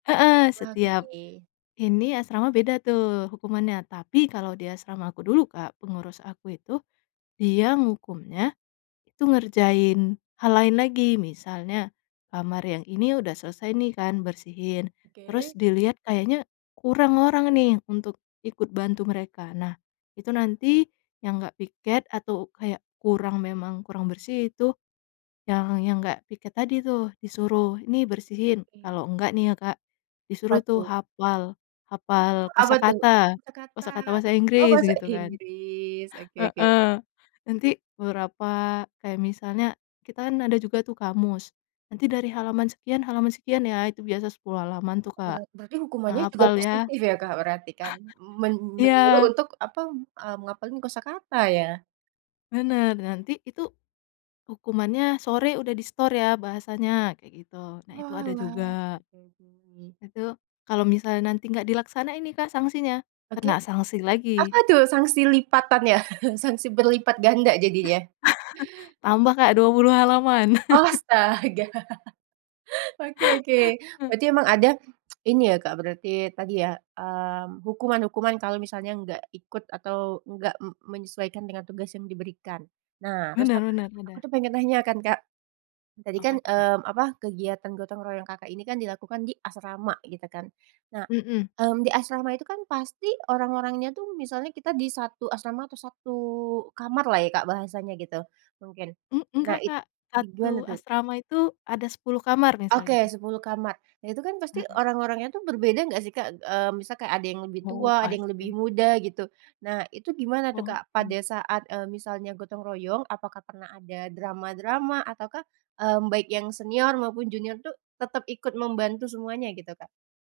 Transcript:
Heeh, Wah, setiap oke. ini, asrama beda tuh hukumannya. Tapi kalau di asrama aku dulu, Kak, pengurus aku itu dia ngehukumnya itu ngerjain hal lain lagi. Misalnya kamar yang ini udah selesai nih kan, bersihin, terus Oke. dilihat kayaknya kurang orang nih untuk ikut bantu mereka. Nah, itu nanti yang enggak piket atau kayak kurang memang kurang bersih, itu yang yang enggak piket tadi tuh, disuruh nih Oke bersihin. oke. Kalau enggak nih ya, Kak, disuruh Apa tuh tuh? hafal, Ah, hafal apa tuh? kosakata. Kosakata. Kosakata bahasa Oh Inggris bahasa gitu kan Inggris. Oke oke. heeh, nanti beberapa, kayak misalnya kita kan ada juga tuh kamus, nanti dari halaman sekian halaman sekian ya, itu biasanya 10 halaman tuh, Bera Kak. berarti hukumannya Nah, juga hafal ya. positif ya, Kak, berarti kan? Men menyuruh Iya. untuk apa, eee, ngapalin kosakata ya? Benar, nanti itu, hukumannya sore udah disetor ya bahasanya kayak gitu, nah itu ada juga. Oalah, oke oke. Itu kalau misalnya nanti enggak dilaksanain nih Kak sanksinya, Oke. kena sanksi Apa lagi. tuh sanksi lipatannya, sanksi berlipat ganda jadinya. Tambah Kak 20 halaman. Astaga. Oke oke, berarti emang ada ini ya, Kak, berarti tadi ya, mmm, hukuman-hukuman kalau misalnya enggak ikut atau enggak me menyesuaikan dengan tugas yang diberikan. Nah, terus Benar ak benar aku benar. tuh pengen nanya kan, Kak. Tadi kan, Apa tuh, Kak? mmm, apa, kegiatan gotong royong, Kakak ini kan dilakukan di asrama gitu kan. Nah, Mhm. mmm, di asrama itu kan pasti orang-orangnya tuh, misalnya kita di 1 asrama atau 1 kamar lah ya, Kak, bahasanya gitu mungkin. E Nah, enggak itu Kak, 1 gimana tuh? asrama itu ada 10 kamar misal Oke, gitu. 10 kamar. Nah, itu kan pasti Heeh. orang-orangnya tuh berbeda enggak sih, Kak? Mmm, misal kayak ada yang lebih Oh, tua, ada yang lebih pasti. muda gitu. Nah, itu gimana tuh, Kak, Oke. pada saat, eee, misalnya gotong royong? Apakah pernah ada drama-drama? Ataukah, mmm, baik yang senior maupun junior tuh tetap ikut membantu semuanya gitu, Kak?